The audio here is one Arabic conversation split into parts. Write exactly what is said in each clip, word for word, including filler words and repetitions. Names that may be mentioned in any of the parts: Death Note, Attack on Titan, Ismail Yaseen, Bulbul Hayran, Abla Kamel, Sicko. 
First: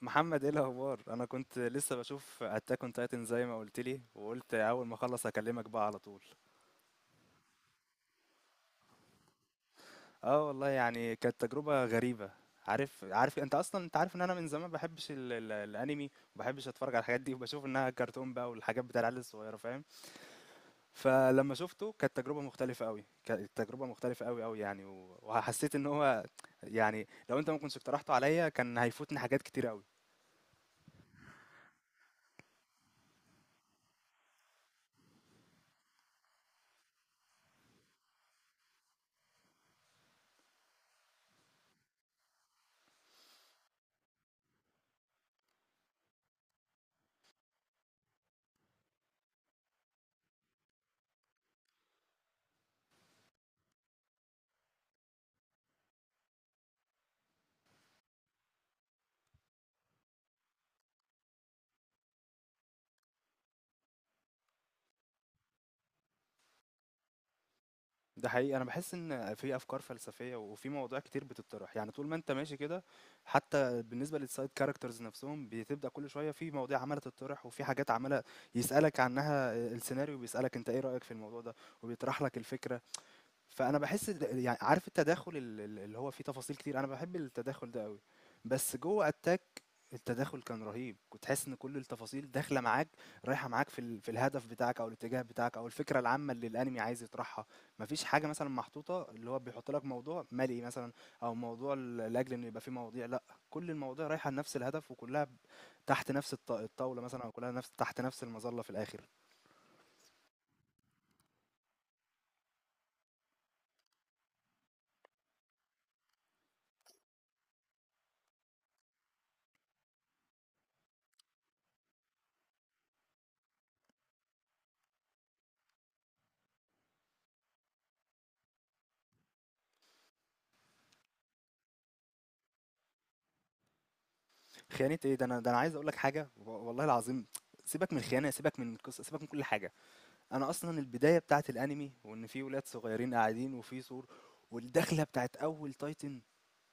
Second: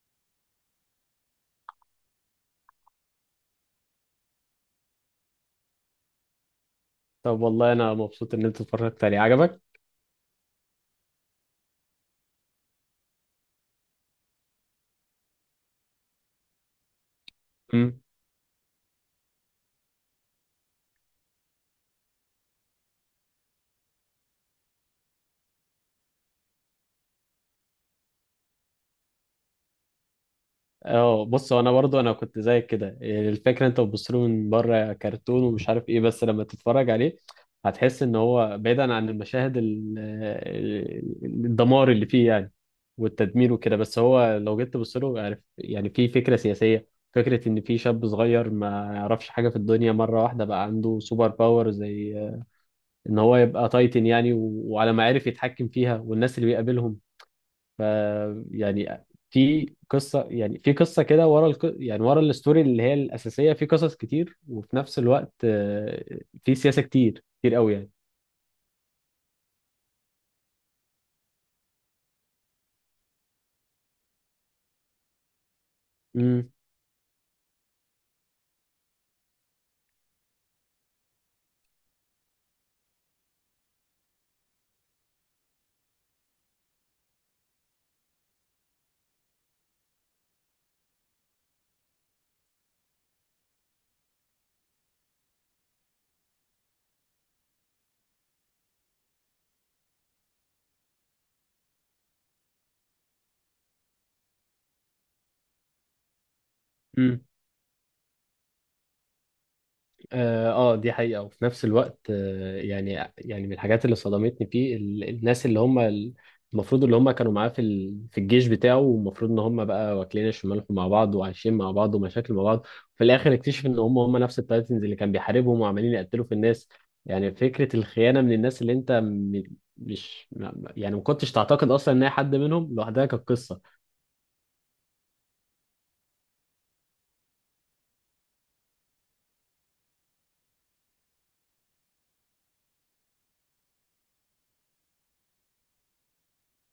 محمد، ايه الاخبار؟ انا كنت لسه بشوف اتاك اون تايتن زي ما قلت لي، وقلت اول ما اخلص اكلمك بقى على طول. طب، والله انا مبسوط ان انت اتفرجت عليه عجبك. اه والله، يعني كانت تجربه غريبه. عارف، عارف انت اصلا، انت عارف ان انا من زمان ما بحبش ال ال الانمي، وما بحبش اتفرج على الحاجات دي، وبشوف انها امم. كرتون بقى والحاجات بتاع العيال الصغيره، فاهم. فلما شفته كانت تجربه مختلفه قوي، كانت تجربه مختلفه قوي قوي يعني، و- وحسيت ان هو، يعني لو انت ما كنتش اقترحته عليا كان هيفوتني حاجات كتير قوي. اه، بص، هو انا برضو انا كنت زيك كده، يعني الفكره انت بتبص له من بره كرتون ومش عارف ايه، بس لما تتفرج عليه هتحس ان هو بعيدا عن المشاهد ال- ال- الدمار اللي فيه يعني، والتدمير وكده. بس هو لو جيت تبص له، عارف، يعني في فكره سياسيه، فكره ان في شاب صغير ما يعرفش حاجه في الدنيا مره واحده بقى عنده سوبر باور، زي ان هو يبقى تايتن يعني، و- وعلى ما عرف يتحكم فيها والناس اللي بيقابلهم. ف يعني في قصه يعني في قصه كده ورا الق... يعني ورا الستوري اللي هي الاساسيه في قصص كتير. وفي نفس الوقت آه، في سياسه كتير كتير قوي يعني. ده حقيقي، انا بحس ان في افكار فلسفيه وفي مواضيع كتير بتطرح، يعني طول ما انت ماشي كده. حتى بالنسبه للسايد كاركترز نفسهم بتبدا كل شويه في مواضيع عماله تطرح، وفي حاجات عماله يسالك عنها. السيناريو بيسالك انت ايه رايك في الموضوع ده، وبيطرح لك الفكره. فانا بحس، د- يعني عارف التداخل، ال- ال- اللي هو فيه تفاصيل كتير، انا بحب التداخل ده قوي. بس جوه اتاك التداخل كان رهيب، كنت حاسس ان كل التفاصيل داخله معاك، رايحه معاك في ال... في الهدف بتاعك او الاتجاه بتاعك او الفكره العامه اللي الانمي عايز يطرحها. مفيش حاجه مثلا محطوطه، اللي هو بيحط لك موضوع مالي مثلا، او موضوع ل- لاجل انه يبقى فيه مواضيع، لا، كل المواضيع رايحه لنفس الهدف، وكلها ب- تحت نفس الط... الطاوله امم. مثلا، او كلها نفس، تحت نفس المظله في الاخر. اه آه، دي حقيقة. وفي نفس الوقت آه، يعني يعني من الحاجات اللي صدمتني فيه ال- الناس اللي هم ال- المفروض اللي هم كانوا معاه في ال- في الجيش بتاعه، والمفروض ان هم بقى واكلين الشمال مع بعض وعايشين مع بعض ومشاكل مع بعض، في الاخر اكتشف ان هم هم نفس التايتنز اللي كان بيحاربهم وعمالين يقتلوا في الناس. يعني فكرة الخيانة من الناس اللي انت م- مش ما- يعني ما كنتش تعتقد اصلا ان هي حد منهم، لوحدها كانت قصة. خيانة ايه ده! انا ده، انا عايز اقول لك حاجة، و- والله العظيم، سيبك من الخيانة، سيبك من القصة، سيبك من كل حاجة. انا اصلا البداية بتاعت الانمي، وان في ولاد صغيرين قاعدين وفي سور، والدخلة بتاعت اول تايتن،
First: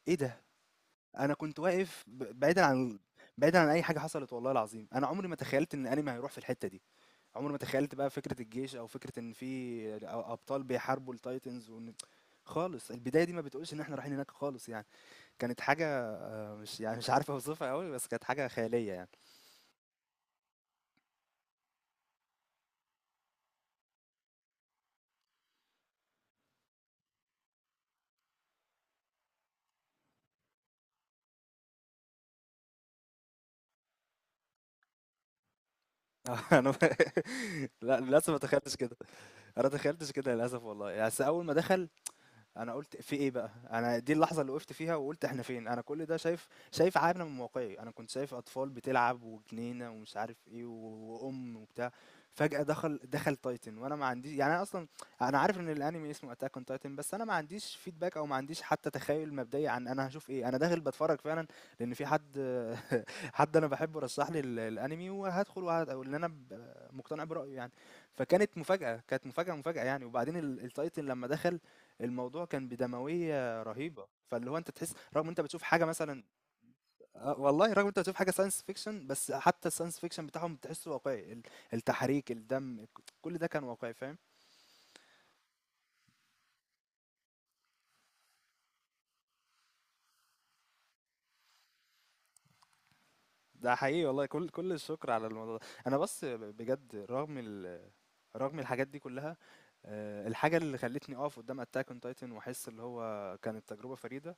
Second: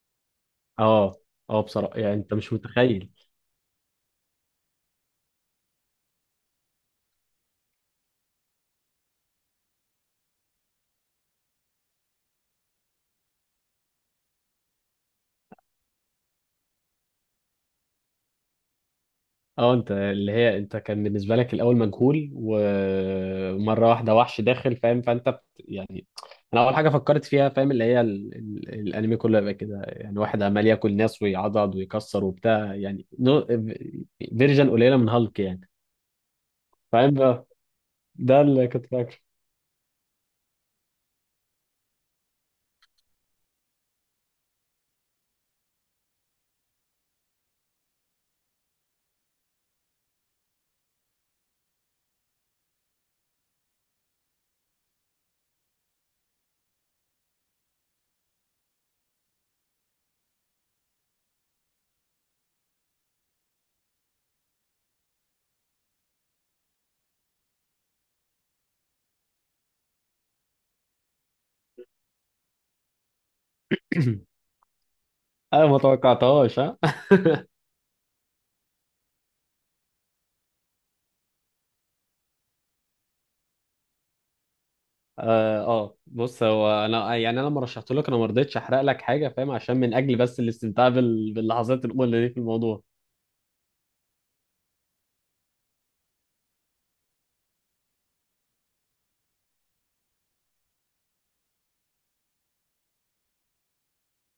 ايه ده! اه. انا كنت اه بصراحة واقف يعني انت ب- مش بعيدا عن، متخيل. بعيدا عن اي حاجة حصلت. والله العظيم انا عمري ما تخيلت ان الانمي هيروح في الحتة دي. عمري ما تخيلت بقى فكرة الجيش، او فكرة ان في أ- ابطال بيحاربوا التايتنز، وان خالص البداية دي ما بتقولش ان احنا رايحين هناك خالص يعني. كانت حاجة، مش يعني مش عارف اوصفها قوي، بس كانت حاجة خيالية يعني. اه، انت اللي هي انت كان بالنسبه لك الاول مجهول، ومره واحده وحش داخل، فاهم؟ فانت بت... يعني انا اول حاجه فكرت فيها، فاهم، اللي هي ال... ال... الانمي كله يبقى كده، يعني واحد عمال ياكل ناس ويعضض ويكسر وبتاع، يعني نو... فيرجن قليله من هالك يعني، آه، أنا ب فاهم بقى؟ لأ، للأسف ما ده اللي تخيّلتش كنت كده، فاكره. أنا ما تخيّلتش كده للأسف والله. يعني بس أول ما دخل أنا قُلت في إيه بقى؟ أنا دي اللحظة اللي وقفت فيها وقُلت إحنا فين؟ أنا كل ده شايف، شايف عارة من واقعي. أنا كنت شايف أطفال بتلعب وجنينة ومش عارف إيه، و- وأُم وبتاع، فجأة دخل دخل Titan، وأنا ما عنديش يعني، أنا أصلًا أنا عارف إن الأنمي اسمه Attack on Titan، بس أنا ما عنديش feedback، أو ما عنديش حتى تخيُّل مبدئي عن أنا هاشوف إيه. أنا داخل باتفرّج فعلًا، لإن في حد حد أنا باحبه رشّح لي ال الأنمي، وهادخل وهاد، أو إن أنا ب مقتنع برأيه يعني. فكانت مفاجأة، كانت مفاجأة، مفاجأة يعني. وبعدين ال الTitan لمّا دخل، الموضوع كان بدموية رهيبة، فاللي هو انت تحس رغم انت بتشوف انا ما حاجة مثلا، توقعتهاش ها. آه، والله رغم انت بتشوف حاجة ساينس فيكشن، بس حتى الساينس فيكشن بتاعهم بتحسه واقعي. ال- التحريك، الدم، كل ده كان واقعي، فاهم. اه آه. بص، هو انا يعني انا لما رشحت لك انا ما رضيتش احرق لك حاجه، فاهم، عشان من اجل بس الاستمتاع بال... باللحظات الاولى دي في الموضوع. ده حقيقي والله، كل كل الشكر على الموضوع ده. انا بس بجد رغم ال... رغم الحاجات دي كلها، آه، الحاجة اللي خلتني اقف قدام اتاك اون تايتن واحس اللي هو كانت تجربة فريدة،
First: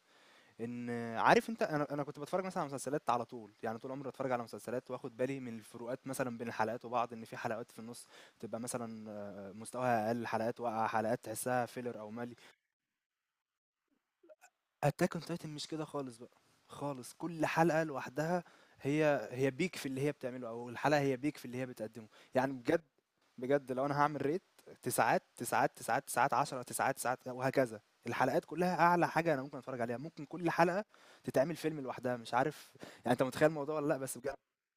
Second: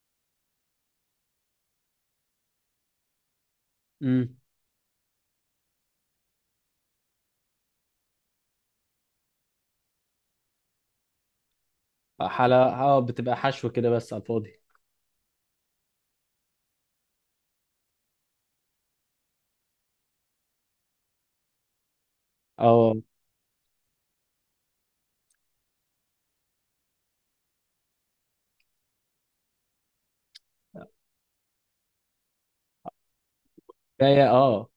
إن، عارف أنت، أنا أنا كنت باتفرّج مثلًا على مسلسلات على طول، يعني طول عمري باتفرّج امم. على مسلسلات، وآخُد بالي من الفروقات مثلًا بين الحلقات وبعض، إن في حلقات في النُص تبقى مثلًا آه، مستواها أقل، حلقات واقعة، حلقات تحسّها filler أو مَلْي. حلا اه، بتبقى حشو كده بس على الفاضي. Attack on Titan مش كده خالص بقى، خالص، كل حلقة لوحدها هي هي peak في اللي هي بتعمله، أو الحلقة هي peak في اللي هي بتقدّمه. يعني بجد، اه بجد لو انا هعمل ريت، تسعات تسعات تسعات تسعات عشرة تسعات تسعات وهكذا. الحلقات كلها اعلى حاجه انا ممكن اتفرج عليها، ممكن كل حلقه تتعمل فيلم لوحدها. مش عارف يعني انت متخيل الموضوع ولا لا، بس كفايه. بجد اه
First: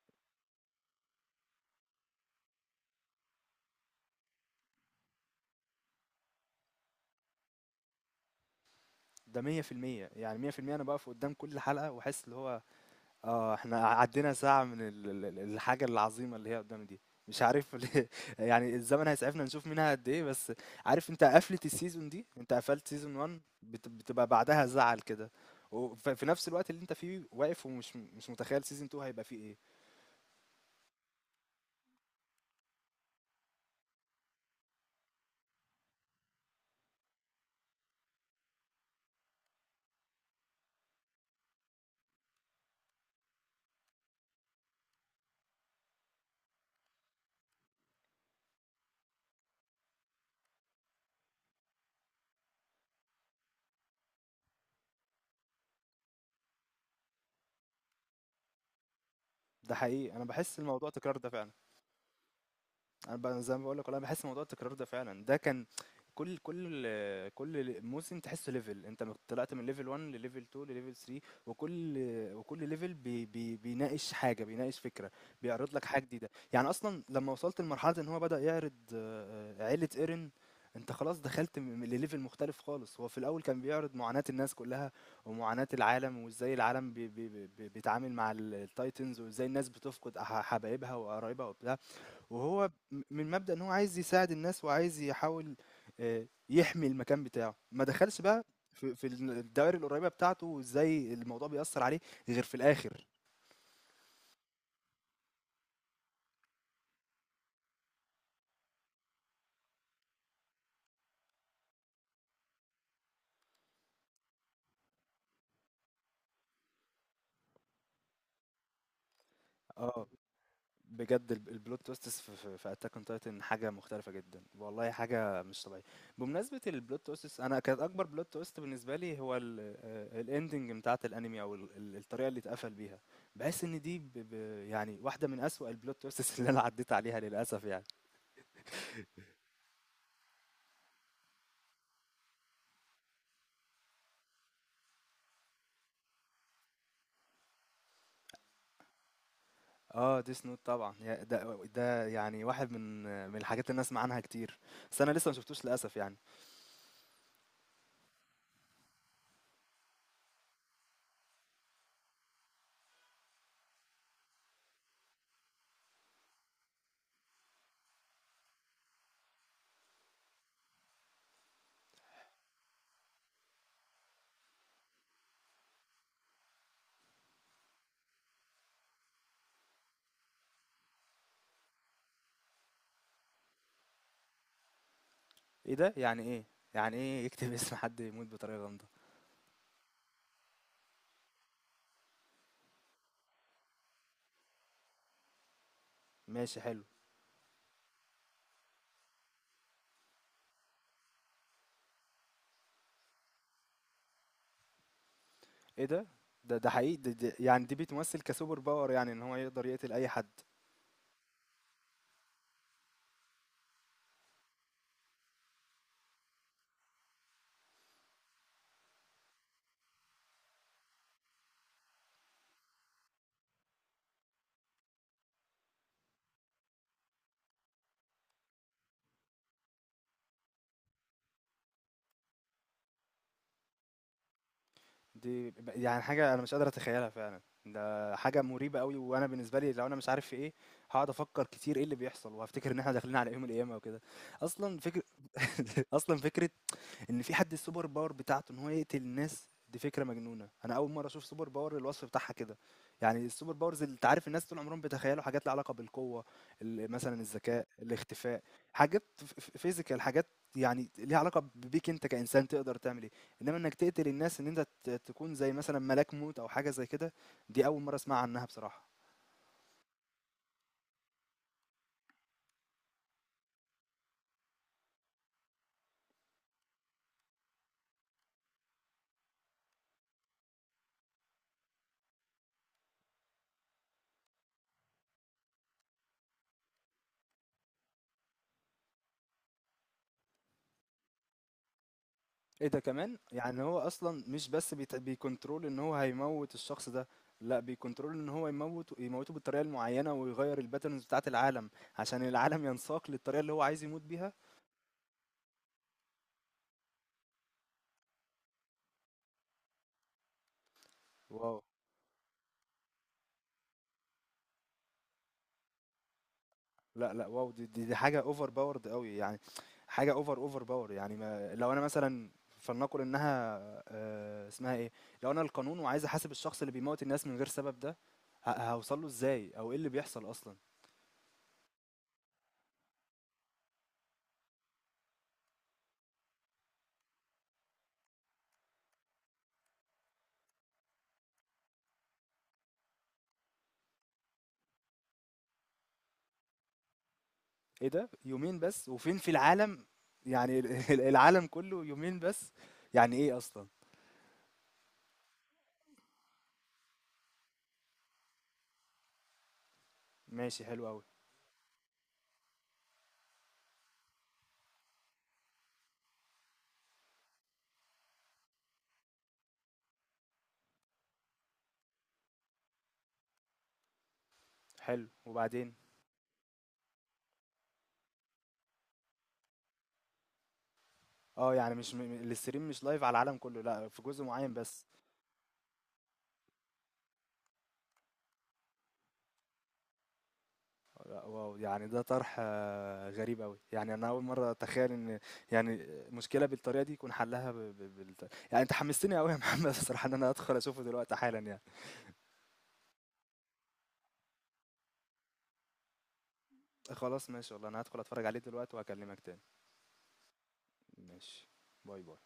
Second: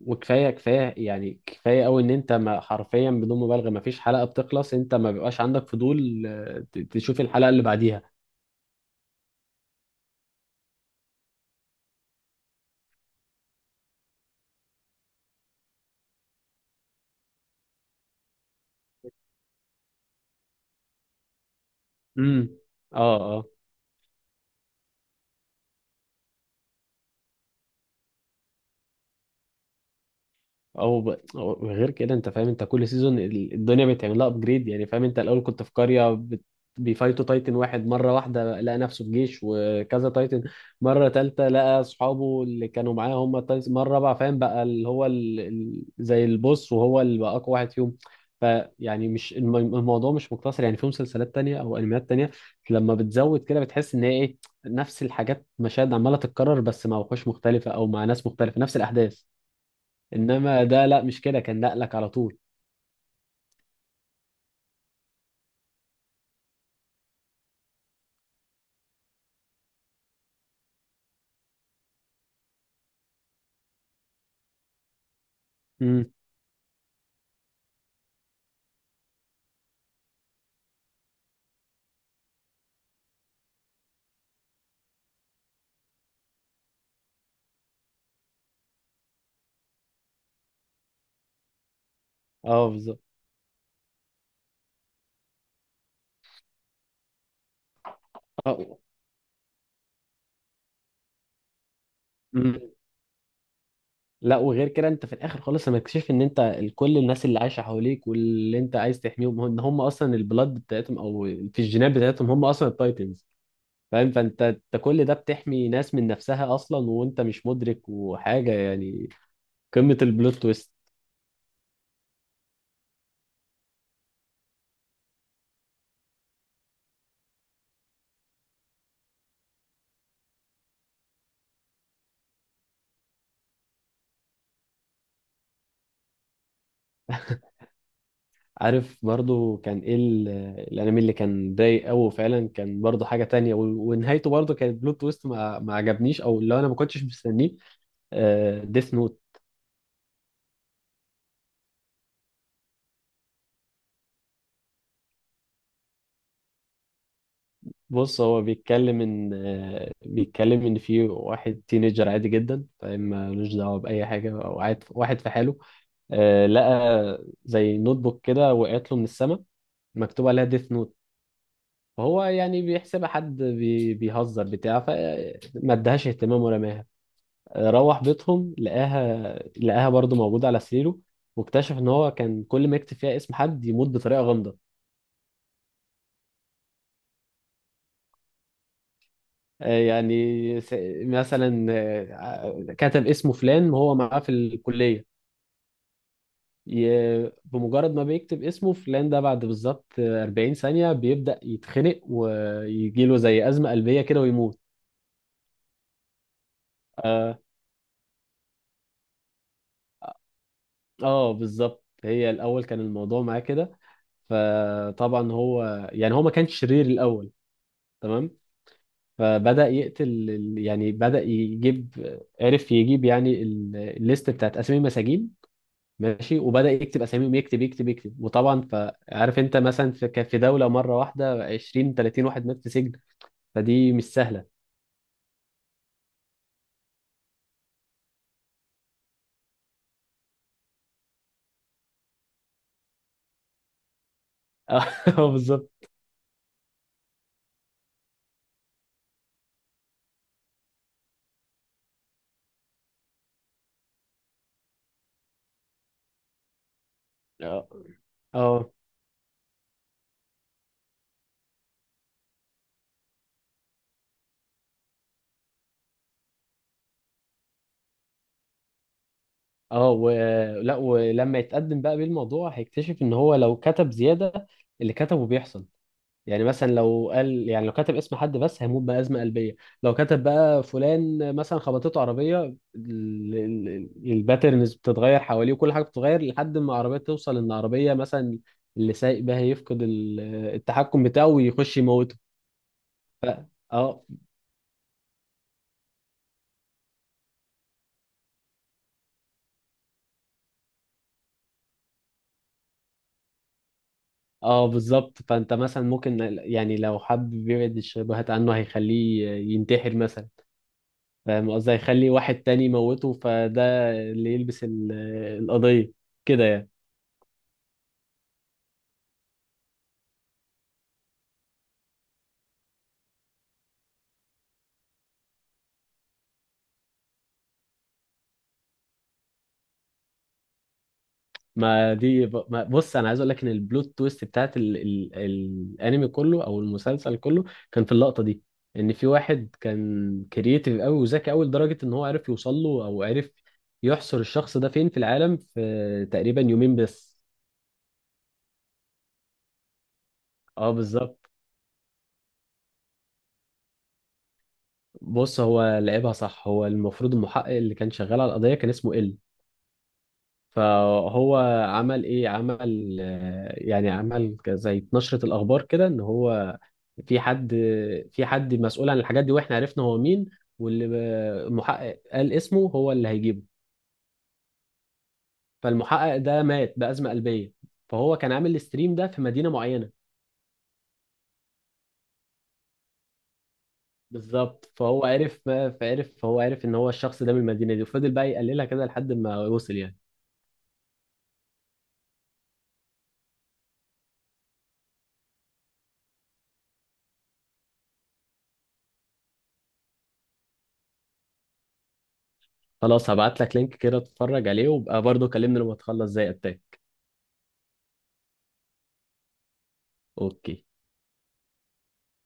وكفايه، كفايه يعني كفايه قوي ان انت، ما حرفيا بدون مبالغه، ما فيش حلقه بتخلص انت ما بيبقاش عندك فضول آه، ت- تشوف الحلقه اللي بعديها. ده مية في المية. يعني مية في المية انا بقف قدام كل حلقه واحس اللي هو، آه، إحنا عدّينا ساعة من ال ال ال الحاجة العظيمة اللي هي قدّامي دي. مش عارف ليه، يعني الزمن هيسعفنا نشوف منها قد إيه. بس عارف أنت قفلة السيزون دي، امم. أنت قفلت سيزون اه واحد اه. بت بتبقى بعدها زعل كده، وف في نفس الوقت اللي أنت فيه واقف ومش مش متخيّل سيزون اتنين هيبقى فيه إيه. او ب... أو غير كده، انت فاهم، انت كل سيزون ال- الدنيا بتعمل لها ابجريد يعني، فاهم؟ انت الاول كنت في قريه بت... بيفايتوا تايتن واحد، مره واحده لقى نفسه في جيش وكذا تايتن، مره تالته لقى اصحابه اللي كانوا معاه هم التايتن، مره رابعه فاهم بقى اللي هو ال... ال... زي البوس وهو اللي بقى اقوى واحد فيهم. فيعني مش الم... الموضوع مش مقتصر، يعني في مسلسلات تانية او انميات تانية لما بتزود كده بتحس ان هي ايه، نفس الحاجات مشاهد عماله تتكرر بس مع وحوش مختلفه او مع ناس مختلفه، نفس الاحداث. ده حقيقي، أنا باحس انما ده الموضوع لا، تكرار مش ده كده، فعلًا. كان نقلك على طول. انا ب- زي ما بقول لك انا بحس موضوع التكرار ده فعلا. ده كان كل كل كل موسم تحسه ليفل، انت طلعت من ليفل واحد لليفل اتنين لليفل تلاتة، وكل وكل ليفل بي بي بيناقش حاجه، بيناقش فكره، بيعرض لك حاجه امم. جديده. يعني اصلا لما وصلت لمرحله ان هو بدأ يعرض آه، آه، عيله ايرن، انت خلاص دخلت م- م- لليفل مختلف خالص. هو في الاول كان بيعرض معاناة الناس كلها ومعاناة العالم، وازاي العالم بي بي بي بي- بيتعامل مع ال- التايتنز، وازاي الناس بتفقد أح- حبايبها وقرايبها وبتاع، اه وهو بالظبط. م- من مبدأ إن هو عايز يساعد الناس، وعايز يحاول آه، يحمي المكان بتاعه، ما دخلش بقى اه. في في الدوائر القريبة بتاعته، وازاي الموضوع بيأثر عليه غير في امم. الآخر. لا، وغير كده انت في الاخر خالص لما تكتشف ان انت ال- كل الناس اللي عايشه حواليك واللي انت عايز تحميهم، هم- ان هم اصلا البلاد بتاعتهم او في الجينات بتاعتهم هم اصلا التايتنز، فاهم؟ فانت انت كل ده بتحمي ناس من نفسها اصلا وانت مش مدرك وحاجه، يعني قمه اه البلوت تويست. بجد ال- البلوت تويستس في في, في اتاك اون تايتن حاجة مختلفة جدا، والله حاجة مش طبيعية. بمناسبة البلوت تويستس، انا كانت اكبر بلوت تويست بالنسبة لي هو الاندنج بتاعت الانمي، او ال- ال- الطريقة اللي اتقفل بيها. بحس ان دي ب ب يعني واحدة من أسوأ البلوت تويستس اللي انا عديت عليها للأسف يعني. عارف برضو كان ايه ال- الانمي اللي كان ضايق قوي فعلا؟ كان برضو حاجه تانية، و- ونهايته برضو كانت بلوت تويست ما, ما عجبنيش او اللي انا ما كنتش مستنيه، ديث نوت. آه Death Note طبعًا، يا ده ده يعني واحد من، من الحاجات اللي أنا أسمع عنها كتير، بس أنا لسه ما شفتوش للأسف يعني. بص، هو بيتكلم ان آه، بيتكلم ان في واحد تينيجر عادي جدا، فاهم، ملوش دعوه باي حاجه او قاعد واحد في حاله، آه، لقى زي نوت بوك كده وقعت له من السما مكتوب عليها ديث نوت. فهو يعني بيحسبها حد بي- بيهزر بتاع فما ادهاش اهتمام ورماها. روح بيتهم لقاها لقاها برضه موجودة على سريره، واكتشف ان هو كان كل ما يكتب فيها اسم حد يموت بطريقة غامضة. إيه ده! يعني إيه! يعني إيه يكتب اسم حد يموت بطريقة غامضة؟ آه، يعني س- مثلا آه، كتب اسمه فلان وهو معاه في الكلية، ماشي حلو. ي- بمجرد ما بيكتب اسمه فلان ده، بعد بالظبط 40 ثانية بيبدأ يتخنق ويجيله زي أزمة قلبية كده ويموت. إيه ده! ده، ده حقيقي د د اه يعني دي بتمثل كsuper power، يعني إن هو يقدر يقتل أي حد. آه، بالظبط. هي الأول كان الموضوع معاه كده، فطبعا هو يعني هو ما كانش شرير الأول، تمام؟ فبدأ يقتل، ال- يعني بدأ يجيب، عرف يجيب يعني ال- الليست بتاعت أسامي المساجين، ماشي، وبدأ يكتب أساميهم، يكتب يكتب يكتب، وطبعا، فعارف أنت مثلا في كان في دولة مرة واحدة عشرين تلاتين واحد مات في سجن، فدي مش سهلة. دي ب يعني حاجة أنا مش قادر أتخيلها فعلًا، ده حاجة مريبة أوي. وأنا بالنسبة لي لو أنا مش عارف في إيه، هاقعد أفكر كتير إيه اللي بيحصل، وهافتكر إن إحنا داخلين على يوم القيامة وكده. أصلًا فكر اه بالظبط. أصلًا فكرة ان في حد السوبر باور بتاعته ان هو يقتل الناس، دي فكره مجنونه. انا اول مره اشوف سوبر باور الوصف بتاعها كده. يعني السوبر باورز، اللي انت عارف الناس طول عمرهم بيتخيلوا حاجات لها علاقه بالقوه، ال- مثلا الذكاء، اه الاختفاء، اه. حاجات فيزيكال، حاجات يعني ليها علاقه بيك انت كانسان تقدر تعمل ايه. انما انك تقتل الناس، ان انت ت- تكون زي مثلا ملاك موت او حاجه زي كده، دي اول مره اسمع عنها بصراحه. اه، ولا ولما يتقدم بقى بالموضوع هيكتشف ان هو لو كتب زيادة اللي كتبه بيحصل. يعني مثلا لو قال، يعني لو كتب اسم حد بس هيموت بأزمة قلبية، لو كتب بقى فلان مثلا خبطته عربية، ال- ال- ال- الباترنز بتتغير حواليه وكل حاجة بتتغير لحد ما العربية توصل، ان عربية مثلا اللي سايق بها يفقد ال- التحكم بتاعه ويخش يموته. ايه ده كمان! ف... يعني هو اه. اصلا مش بس بيت- بيكنترول ان هو هيموت الشخص ده، لا بيكنترول ان هو يموت، يموته بالطريقه المعينه، ويغير الباترنز بتاعه العالم، عشان العالم ينساق للطريقه اللي هو عايز يموت بيها. اه بالظبط. فانت مثلا ممكن يعني لو حابب يبعد الشبهات عنه هيخليه ينتحر مثلا، فاهم واو، قصدي، هيخلي واحد تاني يموته، فده اللي يلبس ال- القضية كده يعني. لا لا واو، دي دي, دي حاجه اوفر باورد قوي يعني، حاجه اوفر، اوفر باور يعني. ما لو انا مثلا، فلنقل انها آه، اسمها ايه، لو انا القانون وعايز احاسب الشخص اللي بيموت الناس من غير سبب ده، ه- هوصل له ازاي، او ايه اللي بيحصل اصلا؟ ما دي ب- ما بص، انا عايز اقول لك ان البلوت تويست بتاعت ال ال الانمي كله او المسلسل كله كان في اللقطه دي، ان في واحد كان كرييتيف قوي وذكي قوي لدرجه ان هو عرف يوصل له، او عرف يحصر الشخص ده فين في العالم، في تقريبا يومين بس. إيه ده؟ يومين بس وفين في العالم؟ يعني اه ال- بالظبط. العالم كله يومين بس! يعني ايه اصلا؟ بص، هو لعبها صح، هو المفروض المحقق اللي كان شغال على القضيه كان اسمه ال. ماشي حلو قوي. فهو عمل ايه؟ عمل آه، يعني عمل ك- زي نشرة الاخبار كده ان هو في حد في حد مسؤول عن الحاجات دي واحنا عرفنا هو مين، واللي ب- المحقق قال اسمه هو اللي هيجيبه، حلو، وبعدين؟ فالمحقق ده مات بأزمة قلبية. فهو كان عامل الستريم ده في مدينة معينة، اه يعني مش م... م- الاستريم مش لايف على العالم كله، لا في جزء معين بالظبط. بس. فهو عرف فعرف فهو عرف ان هو الشخص ده من المدينة دي، وفضل بقى يقللها كده لحد ما وصل يعني. لا واو، يعني ده طرح آه، غريب قوي. يعني انا اول مره اتخيل ان، يعني مشكله بالطريقه دي يكون حلها ب... ب... بالت... يعني انت حمستني قوي يا محمد الصراحه ان انا ادخل اشوفه دلوقتي حالا يعني. خلاص، هبعت لك لينك كده، اتفرج عليه وابقى برضه كلمني لما تخلص زي التاني. خلاص ماشي والله، انا هدخل اتفرج عليه دلوقتي، وهكلمك تاني. اوكي. ماشي. باي باي.